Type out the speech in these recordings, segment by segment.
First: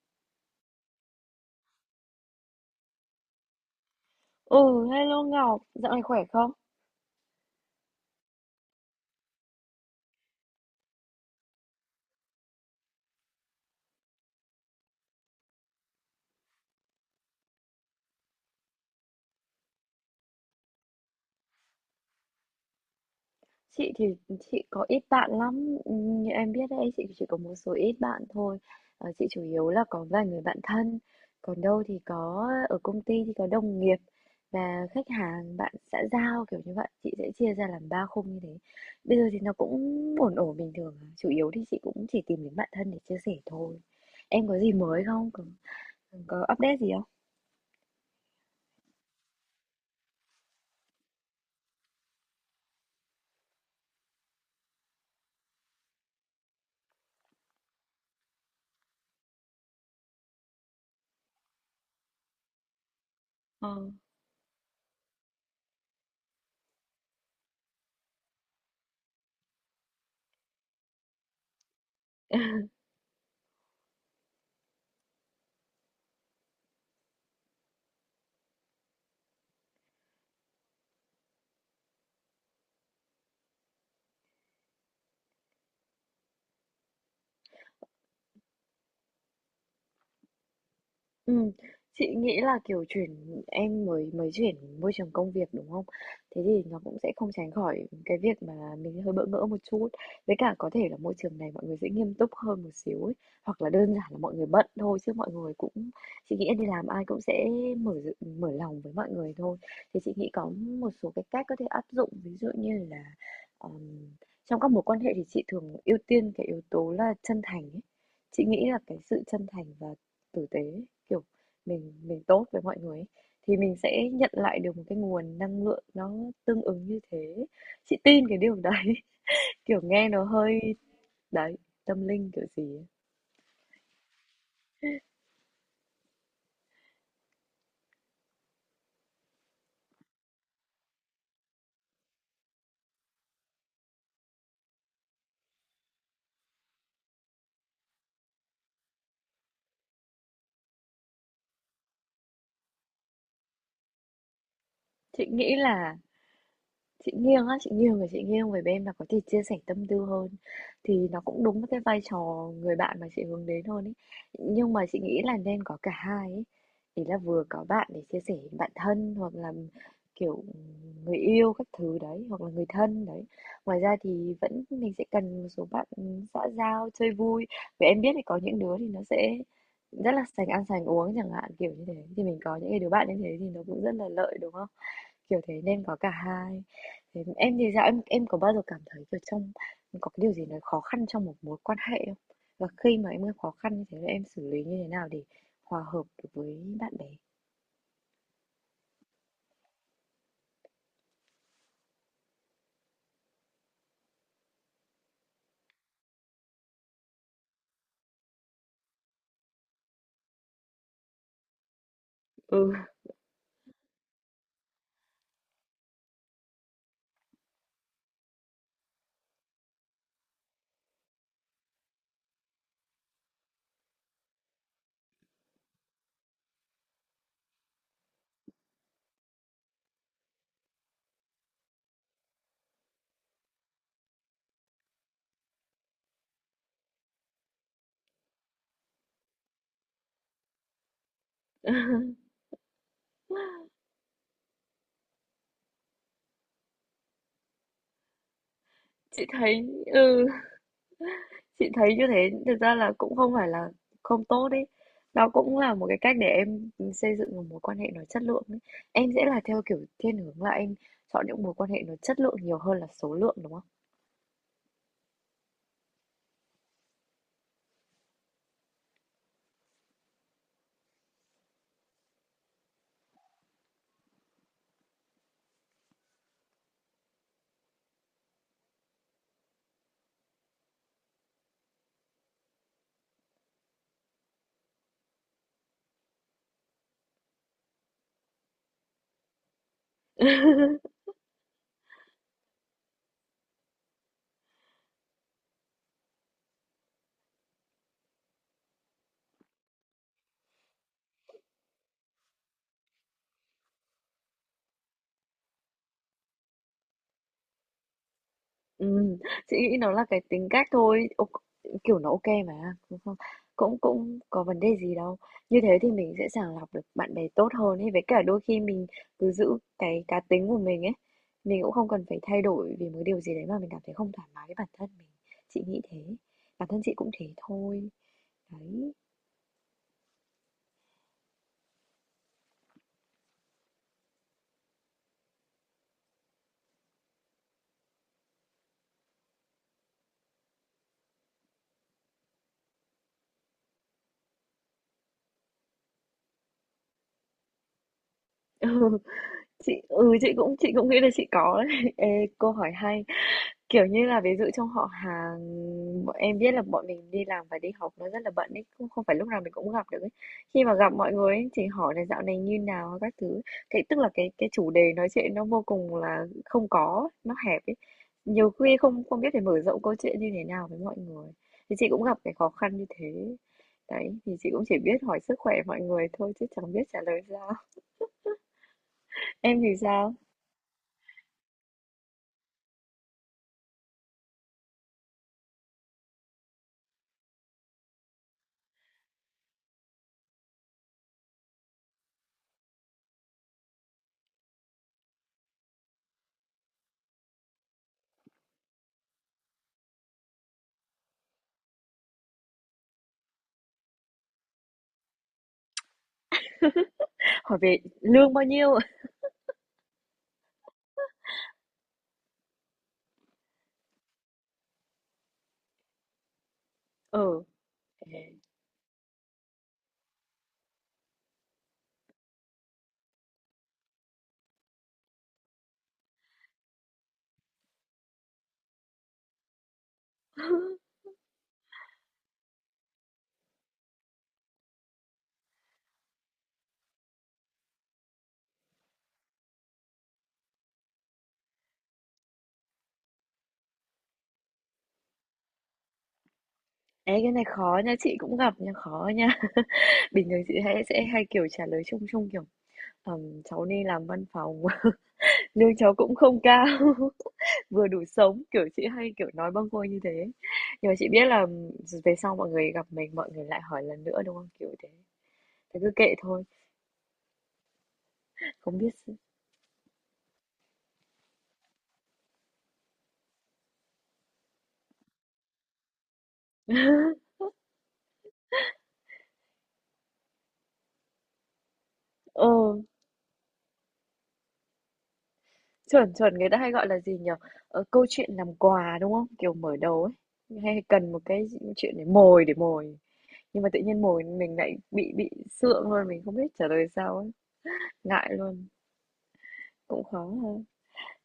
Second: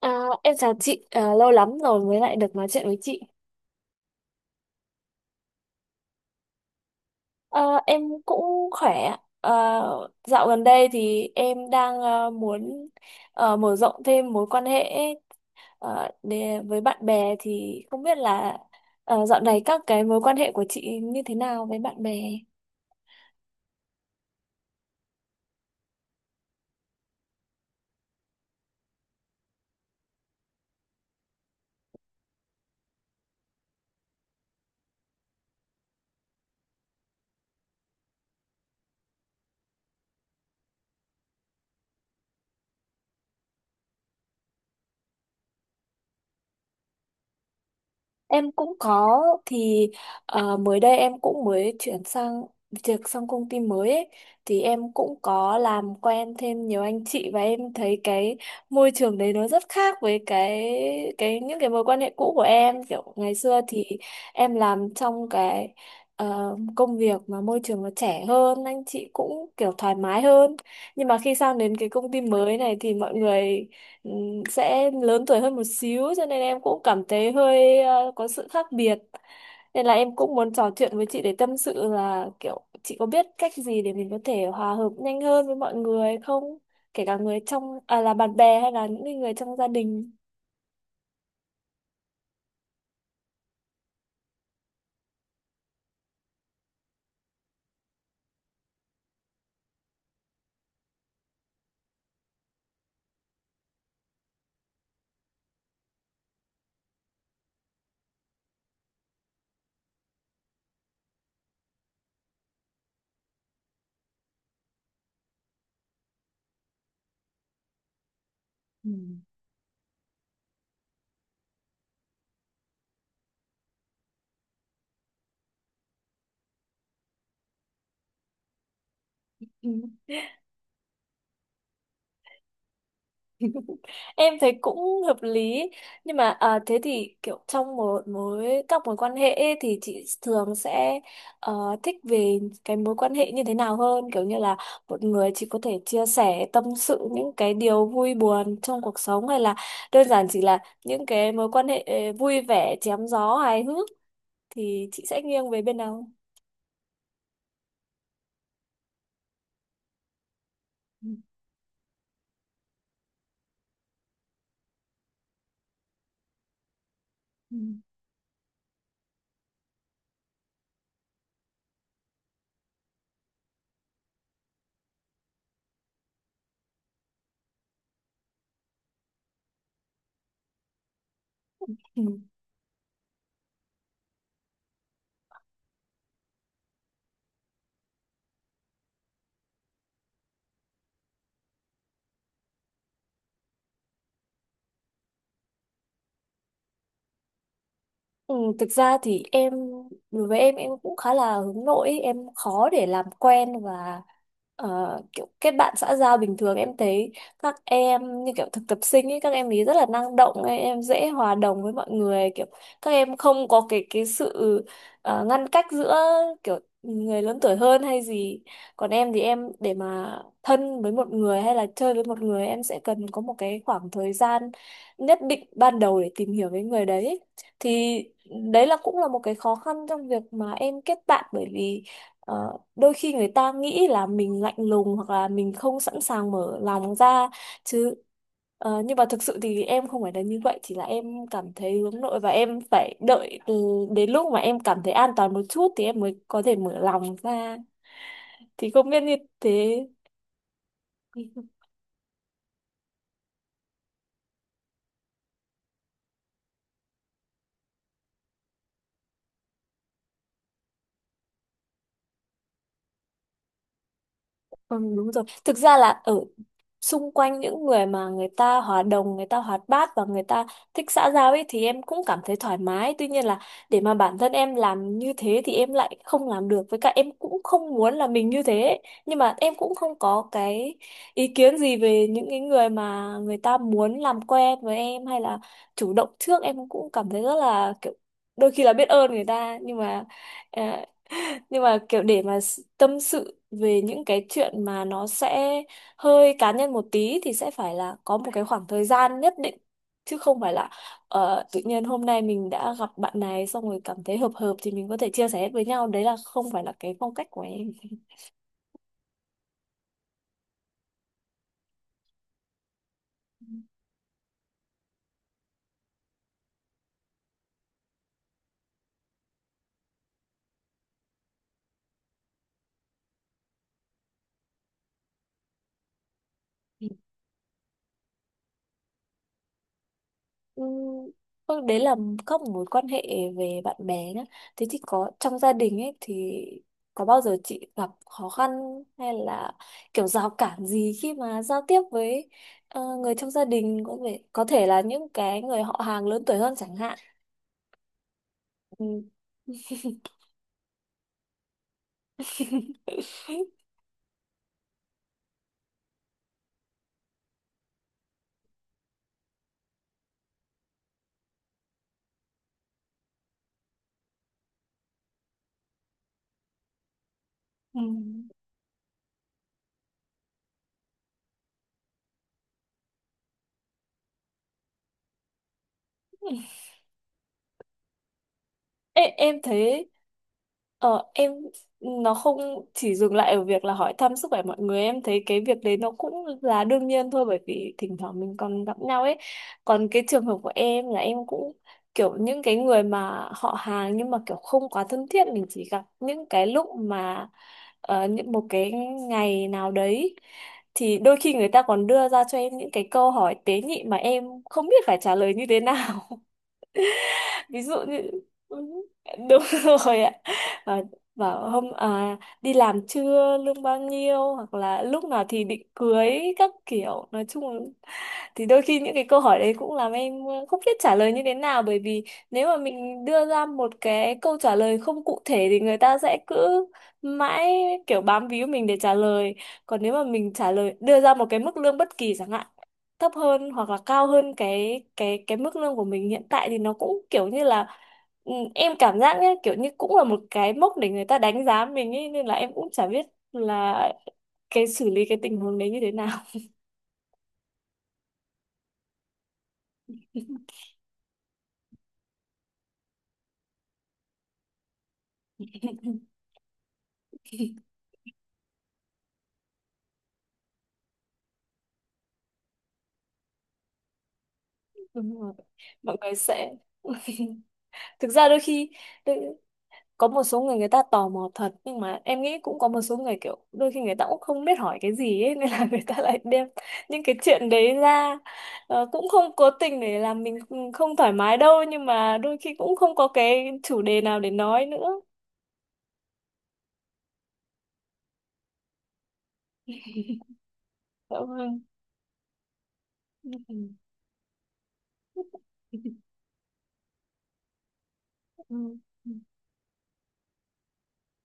À, em chào chị, lâu lắm rồi mới lại được nói chuyện với chị. Ừ, hello Ngọc, dạo này khỏe không? À, em cũng khỏe. À, dạo gần đây thì em đang muốn mở rộng thêm mối quan hệ, để, với bạn bè, thì không biết là, dạo này các cái mối quan hệ của chị như thế nào với bạn bè? Chị thì chị có ít bạn lắm, như em biết đấy, chị chỉ có một số ít bạn thôi. Chị chủ yếu là có vài người bạn thân, còn đâu thì có ở công ty thì có đồng nghiệp và khách hàng, bạn xã giao kiểu như vậy. Chị sẽ chia ra làm ba khung như thế. Bây giờ thì nó cũng ổn ổn bình thường, à. Chủ yếu thì chị cũng chỉ tìm đến bạn thân để chia sẻ thôi. Em có gì mới không? Có update gì không? Em cũng có thì mới đây em cũng mới chuyển sang việc, sang công ty mới ấy, thì em cũng có làm quen thêm nhiều anh chị, và em thấy cái môi trường đấy nó rất khác với cái những cái mối quan hệ cũ của em. Kiểu ngày xưa thì em làm trong cái công việc mà môi trường nó trẻ hơn, anh chị cũng kiểu thoải mái hơn. Nhưng mà khi sang đến cái công ty Ờ. mới này thì mọi người ừ, sẽ lớn tuổi hơn một xíu, cho nên em cũng cảm thấy hơi có sự khác biệt. Nên là em cũng muốn trò chuyện với chị để tâm sự, là kiểu chị có biết cách gì để mình có thể hòa hợp nhanh hơn với mọi người không, kể cả người trong, là bạn bè hay là những cái người trong gia đình. Ừm, chị nghĩ là, kiểu, chuyển em mới mới chuyển môi trường công việc, đúng không? Thế thì nó cũng sẽ không tránh khỏi cái việc mà mình hơi bỡ ngỡ một chút. Với cả có thể là môi trường này mọi người sẽ nghiêm túc hơn một xíu ấy, hoặc là đơn giản là mọi người bận thôi chứ mọi người cũng chị nghĩ đi làm ai cũng sẽ mở d mở lòng với mọi người thôi. Thì chị nghĩ có một số cái cách có thể áp dụng, ví dụ như là, ờm, trong các mối quan hệ thì chị thường ưu tiên cái yếu tố là chân thành ấy. Chị nghĩ là Ừ. cái sự chân thành và tử tế, kiểu, mình tốt với mọi người ấy, thì mình sẽ nhận lại được một cái nguồn năng lượng nó tương ứng như thế. Chị tin cái điều đấy, Ừ. kiểu, nghe nó hơi đấy, tâm linh kiểu gì ấy. Em thấy cũng hợp lý, nhưng mà thế thì kiểu trong một mối các mối quan hệ ấy, thì chị thường sẽ thích về cái mối quan hệ như thế nào hơn, kiểu như là một người chị có thể chia sẻ tâm sự những cái điều vui buồn trong cuộc sống, hay là đơn giản chỉ là những cái mối quan hệ vui vẻ, chém gió, hài hước, thì chị sẽ Chị nghiêng nghĩ về bên là nào? Chị nghiêng á, chị nghiêng về bên là có thể chia sẻ tâm tư hơn, Ừ. thì nó cũng đúng với cái vai trò người bạn mà chị hướng đến hơn ấy. Nhưng mà chị nghĩ là nên có cả hai ấy. Ý là vừa có bạn để chia sẻ bạn thân, hoặc là kiểu người yêu các thứ đấy, hoặc là người thân đấy. Ngoài ra thì vẫn mình sẽ cần một số bạn xã giao chơi vui. Vì em biết thì có những đứa thì nó sẽ rất là sành ăn sành uống chẳng hạn, kiểu như thế Ừ. thì mình có những cái đứa bạn như thế thì nó cũng rất là lợi, đúng không? Kiểu thế nên có cả hai. Thế em thì sao? Em có bao giờ cảm thấy kiểu có cái điều gì nó khó khăn trong một mối quan hệ không? Và khi mà em gặp khó khăn như thế thì em xử lý như thế nào để hòa hợp được với bạn bè? Ừ, thực ra thì em, đối với em cũng khá là hướng nội ấy. Em khó để làm quen và kiểu kết bạn xã giao bình thường. Em thấy các em như kiểu thực tập sinh ấy, các em ấy rất là năng động ấy, em dễ hòa đồng với mọi người. Kiểu Ừ. các em không có cái sự ngăn cách giữa kiểu người lớn tuổi hơn hay gì. Còn em thì em, để mà thân với một người hay là chơi với một người, em sẽ cần có một cái khoảng thời gian nhất định ban đầu để tìm hiểu với người đấy. Thì đấy là cũng là một cái khó khăn trong việc mà em kết bạn, bởi vì đôi khi người ta nghĩ là mình lạnh lùng, hoặc là mình không sẵn sàng mở lòng ra chứ. Ờ, nhưng mà thực sự thì em không phải là như vậy, chỉ là em cảm thấy hướng nội và em phải đợi, từ đến lúc mà em cảm thấy an toàn một chút thì em mới có thể mở lòng ra. Thì không biết như chị thấy thế. ừ chị thấy như thế thực ra là cũng không phải là không tốt đấy, đó cũng là một cái cách để em xây dựng một mối quan hệ nó chất lượng ấy. Em sẽ là theo kiểu thiên hướng là em chọn những mối quan hệ nó chất lượng nhiều hơn là số lượng, đúng không? Ừ, đúng rồi. Thực ra là ở xung quanh những người mà người ta hòa đồng, người ta hoạt bát và người ta thích xã giao ấy, thì em cũng cảm thấy thoải mái. Tuy nhiên là để mà bản thân em làm như thế thì em lại không làm được. Với cả em cũng không muốn là mình như thế ấy. Nhưng mà em cũng không có cái ý kiến gì về những cái người mà người ta muốn làm quen với em, hay là chủ động trước. Em cũng cảm thấy rất là kiểu đôi khi là biết ơn người ta, ờ, nhưng mà kiểu để mà tâm sự về những cái chuyện mà nó sẽ hơi cá nhân một tí thì sẽ phải là có một cái khoảng thời gian nhất định, chứ không phải là tự nhiên hôm nay mình đã gặp bạn này, xong rồi cảm thấy hợp hợp thì mình có thể chia sẻ hết với nhau. Đấy là không phải là cái phong cách của em. Ừm, chị nghĩ nó là cái tính cách thôi, kiểu, nó mà, đúng không? Cũng cũng có vấn đề gì đâu. Như thế thì mình sẽ sàng lọc được bạn bè tốt hơn ấy, với cả đôi khi mình cứ giữ cái cá tính của mình ấy, mình cũng không cần phải thay đổi vì một điều gì đấy mà mình cảm thấy không thoải mái với bản thân mình. Chị nghĩ thế, bản thân chị cũng thế thôi. Đấy. Ừ, thôi đấy là các mối quan hệ về bạn bè nhá. Thế thì có trong gia đình ấy, thì có bao giờ chị gặp khó khăn hay là kiểu rào cản gì khi mà giao tiếp với người trong gia đình, có thể là những cái người họ hàng lớn tuổi hơn chẳng hạn. Ừ, Ừ. Chị cũng nghĩ là chị có đấy. Ê, câu hỏi hay. Kiểu như là, ví dụ trong họ hàng, bọn em biết là bọn mình đi làm và đi học nó rất là bận ấy, không không phải lúc nào mình cũng gặp được ấy. Khi mà gặp mọi người ấy, thì hỏi là dạo này như nào các thứ, thế tức là cái chủ đề nói chuyện nó vô cùng là không có, nó hẹp ấy. Nhiều khi không không biết phải mở rộng câu chuyện như thế nào với mọi người. Thì chị cũng gặp cái khó khăn như thế. Đấy, thì chị cũng chỉ biết hỏi sức khỏe mọi người Ừ. thôi chứ chẳng biết trả lời sao. Ê, em Em thì thấy sao? ờ, em nó không chỉ dừng lại ở việc là hỏi thăm sức khỏe mọi người. Em thấy cái việc đấy nó cũng là đương nhiên thôi, bởi vì thỉnh thoảng mình còn gặp nhau ấy. Còn cái trường hợp của em là em cũng kiểu những cái người mà họ hàng nhưng mà kiểu không quá thân thiết, mình chỉ gặp những cái lúc mà ờ, những một cái ngày nào đấy, thì đôi khi người ta còn đưa ra cho em những cái câu hỏi tế nhị mà em không biết phải trả lời như thế nào. Hỏi Ví dụ về như, lương bao ừ, nhiêu? đúng rồi ạ, và bảo đi làm chưa, lương bao nhiêu, hoặc là lúc nào thì định cưới, các kiểu nói Ừ. chung là, thì đôi khi những cái câu hỏi đấy cũng làm em không biết trả lời như thế nào. Bởi vì nếu mà mình đưa ra một cái câu trả lời không cụ thể thì người ta sẽ cứ mãi kiểu bám víu mình để trả lời. Còn nếu mà mình trả lời, đưa ra một cái mức lương bất kỳ chẳng hạn, thấp hơn hoặc là cao hơn cái mức lương của mình hiện tại, thì nó cũng kiểu như là, em cảm giác nhé, kiểu như cũng là một cái mốc để người ta đánh giá mình ấy, nên là em cũng chả biết là cái xử lý cái tình huống đấy như thế nào. Ê, cái này khó nha, chị cũng gặp nha, khó nha. Bình thường chị hay sẽ kiểu trả lời chung chung kiểu cháu đi làm văn phòng, lương cháu cũng không cao, vừa đủ sống", kiểu chị hay kiểu nói bâng quơ như thế. Nhưng mà chị biết là về sau mọi người gặp mình, mọi người lại hỏi lần nữa, đúng không? Kiểu thế. Đúng rồi, Thế cứ mọi người kệ thôi, sẽ, thực ra đôi khi không biết s có một số người người ta tò mò thật, nhưng mà em nghĩ cũng có một số người kiểu đôi khi người ta cũng không biết hỏi cái gì ấy, nên là người ta lại đem những cái chuyện đấy ra. Ờ, cũng không cố tình để làm mình không thoải mái đâu, nhưng mà đôi ờ. khi cũng không có cái chủ đề nào để nói nữa. Chuẩn, chuẩn, người ta hay gọi là gì nhỉ? Câu chuyện làm quà, đúng không? Kiểu mở đầu ấy, hay cần Dạ một cái vâng. chuyện để mồi, nhưng Ừ. mà tự nhiên mồi mình lại bị sượng luôn, mình không biết trả lời sao ấy, ngại luôn, Ừ. cũng khó ha.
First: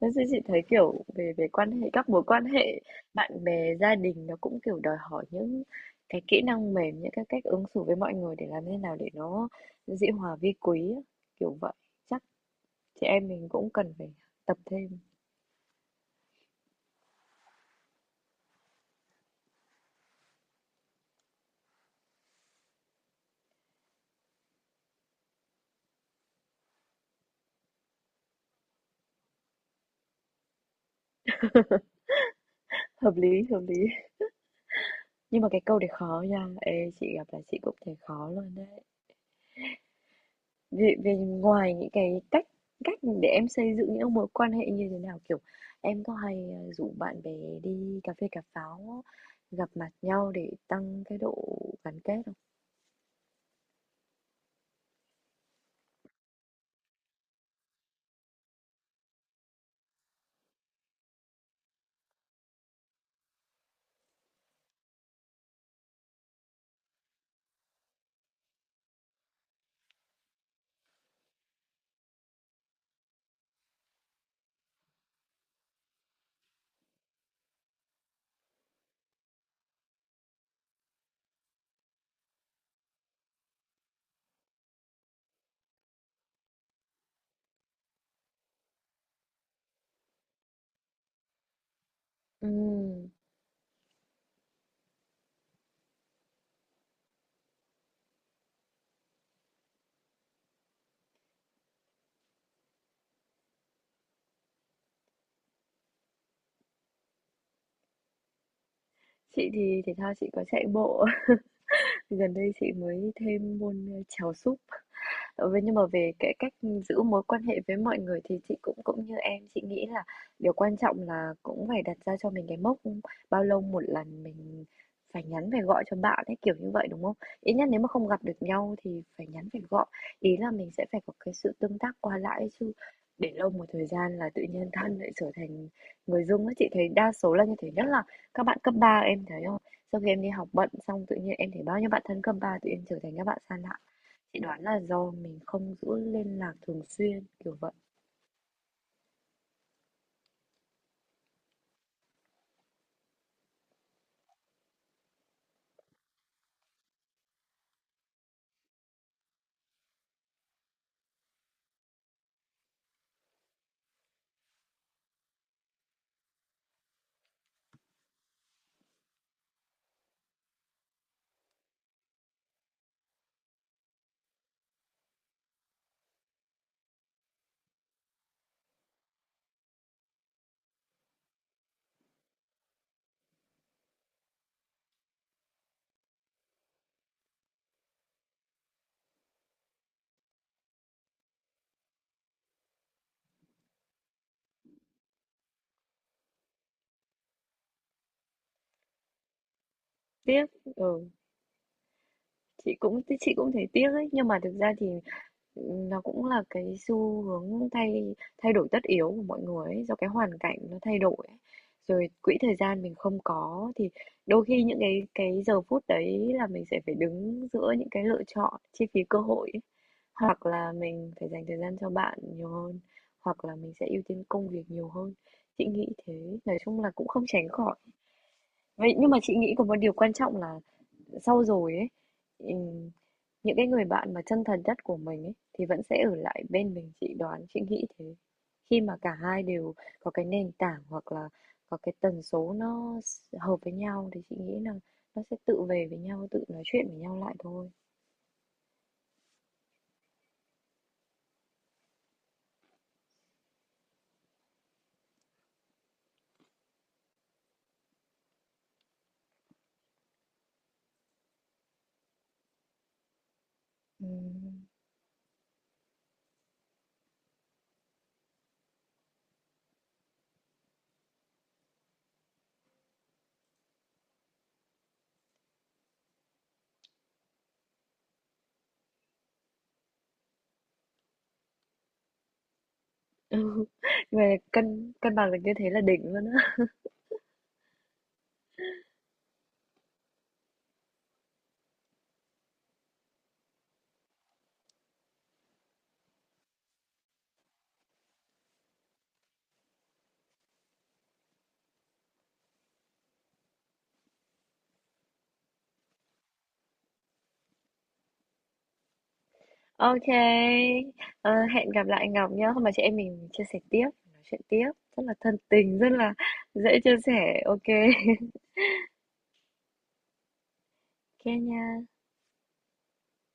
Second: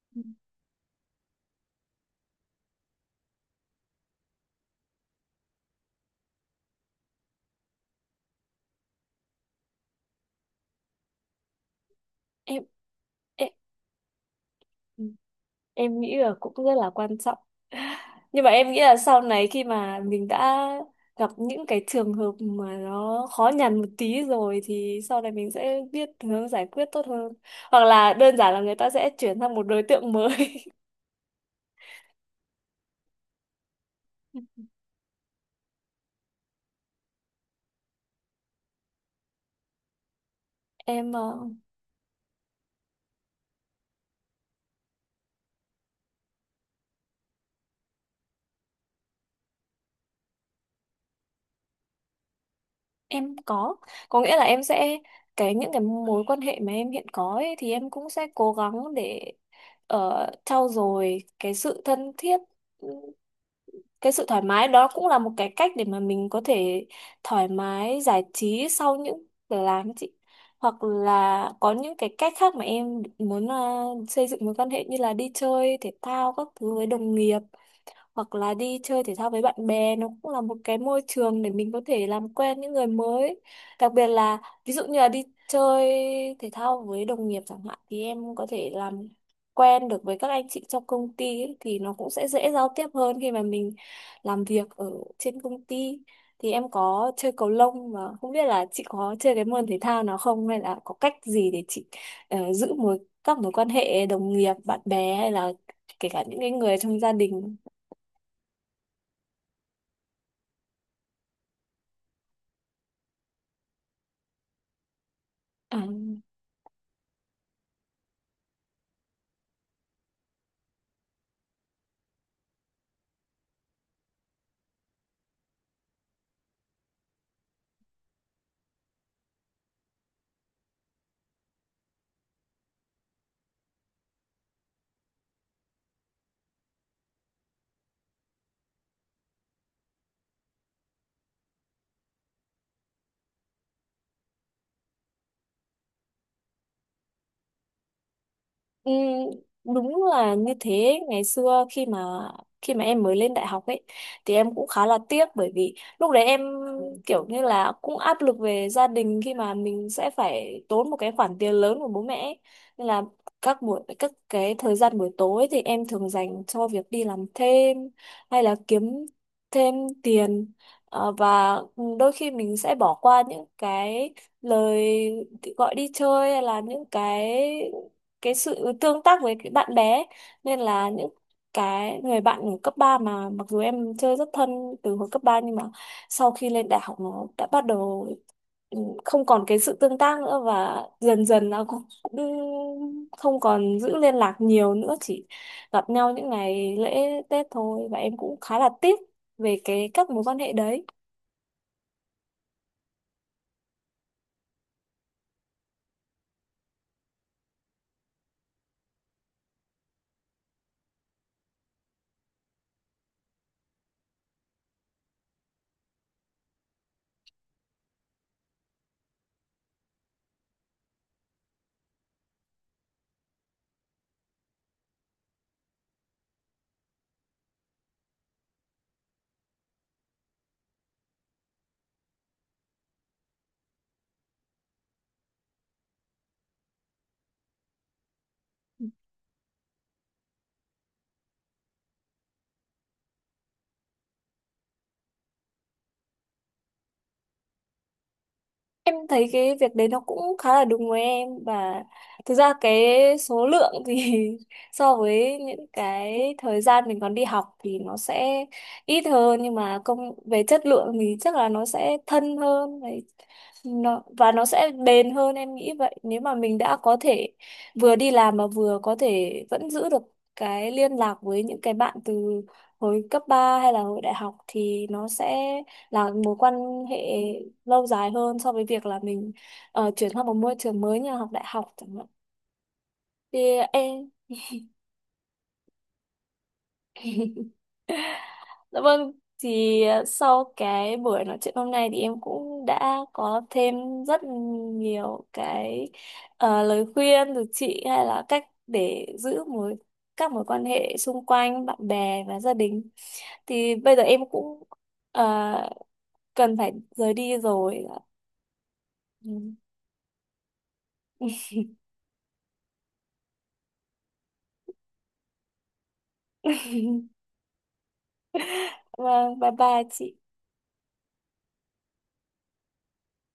Thế Ừ. thì chị thấy, kiểu, về về quan hệ các mối quan hệ bạn bè, gia đình nó cũng, kiểu, đòi hỏi những cái kỹ năng mềm, những cái cách ứng xử với mọi người để làm thế nào để nó dĩ hòa vi quý á, kiểu vậy. Chắc Em chị em mình em cũng cần phải tập thêm. Ừ. Em nghĩ là cũng rất là quan trọng. Nhưng mà em nghĩ là sau này khi mà mình đã gặp những cái trường hợp mà nó khó nhằn một tí rồi, thì sau này mình sẽ biết hướng giải quyết tốt hơn, hoặc là đơn giản là người ta sẽ chuyển sang một đối tượng mới. Hợp lý, hợp lý. Nhưng mà cái câu đấy khó nha. Ê, chị gặp là chị cũng thấy khó luôn đấy. Vì, em vì ờ, ngoài những cái cách cách để em xây dựng những mối quan hệ như thế nào, kiểu em có hay rủ bạn bè đi cà phê cà pháo, gặp mặt nhau để tăng cái độ gắn kết không? Em có nghĩa là em sẽ, cái những cái mối quan hệ mà em hiện có ấy, thì em cũng sẽ cố gắng để trau dồi cái sự thân thiết, ừ, cái sự thoải mái. Đó cũng là một cái cách để mà mình có thể thoải mái giải trí sau những giờ làm ấy chị. Hoặc là có những cái cách khác mà em muốn xây dựng mối quan hệ, như là đi chơi thể thao các thứ với đồng nghiệp, hoặc là đi chơi thể thao với bạn bè. Nó cũng là một cái môi trường để mình có thể làm quen những người mới, đặc biệt là ví dụ như là đi chơi thể thao với đồng nghiệp chẳng hạn, thì em có thể làm quen được với các anh chị trong công ty ấy, thì nó cũng sẽ dễ giao tiếp Ừm, hơn khi mà mình làm việc ở trên công ty. Thì em có chơi cầu lông, mà không biết là chị có chơi cái môn thể thao nào không, hay là có cách gì để chị giữ các mối quan hệ đồng nghiệp, bạn bè, hay là kể cả những cái người trong gia đình. Chị thì thể thao chị có chạy bộ. Gần đây chị mới thêm môn chèo súp. Vậy nhưng À, mà về cái cách giữ mối quan hệ với mọi người thì chị cũng cũng như em, chị nghĩ là điều quan trọng là cũng phải đặt ra cho mình cái mốc bao lâu một lần mình phải nhắn phải gọi cho bạn ấy, kiểu như vậy đúng không? Ít nhất nếu mà không gặp được nhau thì phải nhắn phải gọi. Ý là mình sẽ phải có cái sự tương tác qua lại ấy chứ. Để lâu một thời gian là tự nhiên thân lại trở thành người dưng ấy. Chị thấy đa số là như thế, nhất là các bạn cấp ba, em thấy không? Sau khi em đi học bận xong tự nhiên em thấy bao nhiêu bạn thân cấp 3 tự nhiên trở thành các bạn xa lạ. Chị đoán là do mình không giữ liên lạc thường xuyên, kiểu vậy. ừ, đúng là như thế. Ngày xưa khi mà em mới lên đại học ấy, thì em cũng khá là tiếc, bởi vì lúc đấy em kiểu như là cũng áp lực về gia đình, khi mà mình sẽ phải tốn một cái khoản tiền lớn của bố mẹ ấy. Nên là các cái thời gian buổi tối thì em thường dành cho việc đi làm thêm, hay là kiếm thêm tiền. Ờ, và đôi khi mình sẽ bỏ qua những cái lời gọi đi chơi, hay là những cái sự tương tác với cái bạn bé. Nên là những cái người bạn ở cấp 3 mà mặc dù em chơi rất thân từ hồi cấp ba, nhưng mà sau khi lên đại học nó đã bắt đầu, ừ, không còn cái sự tương tác nữa, và dần dần nó cũng cũng không còn giữ liên lạc nhiều nữa, chỉ gặp nhau những ngày lễ Tết thôi, và em cũng khá là tiếc về cái các mối quan Tiếc, hệ đấy. ừ. Chị cũng thấy tiếc ấy, nhưng mà thực ra thì nó cũng là cái xu hướng thay thay đổi tất yếu của mọi người ấy, do cái hoàn cảnh nó thay đổi ấy. Rồi quỹ thời gian mình không có thì đôi khi những cái giờ phút đấy là mình sẽ phải đứng giữa những cái lựa chọn chi phí cơ hội ấy. Hoặc là mình phải dành thời gian cho bạn nhiều hơn, hoặc là mình sẽ ưu tiên công việc nhiều hơn, chị nghĩ thế. Nói chung là cũng không tránh khỏi, vậy nhưng mà chị nghĩ có một điều quan trọng là sau rồi ấy, ừm, những cái người bạn mà chân thật nhất của mình ấy, thì vẫn sẽ ở lại bên mình, chị đoán, chị nghĩ thế. Khi mà cả hai đều có cái nền tảng, hoặc là có cái tần số nó hợp với nhau thì chị nghĩ là nó sẽ tự về với nhau, tự nói chuyện với nhau lại thôi. Em thấy cái việc đấy nó cũng khá là đúng với em. Và thực ra cái số lượng thì so với những cái thời gian mình còn đi học thì nó sẽ ít hơn, nhưng mà công về chất lượng thì chắc là nó sẽ thân hơn nó, và nó Ừm. sẽ bền hơn, em nghĩ vậy. Nếu mà mình đã có thể vừa đi làm mà vừa có thể vẫn giữ được cái liên lạc với những cái bạn từ hồi cấp 3 hay là hồi đại học, thì nó sẽ là mối quan hệ lâu dài hơn so với việc là mình chuyển sang một môi trường mới như là học đại học chẳng hạn. Thì Ừ. em. Về cân cân bằng được như thế là đỉnh luôn á. Dạ vâng, thì sau cái buổi nói chuyện hôm nay thì em cũng đã có thêm rất nhiều cái lời khuyên từ chị, hay là cách để giữ các mối quan hệ xung quanh bạn bè và gia đình. Thì bây giờ em cũng ờ, cần phải rời đi rồi. Ừ. Ok. Ờ, hẹn gặp lại Ngọc nhá. Hôm mà chị em mình chia sẻ tiếp, nói chuyện tiếp, rất là thân tình, rất là dễ chia sẻ. Ok. Vâng, bye bye chị. Kenya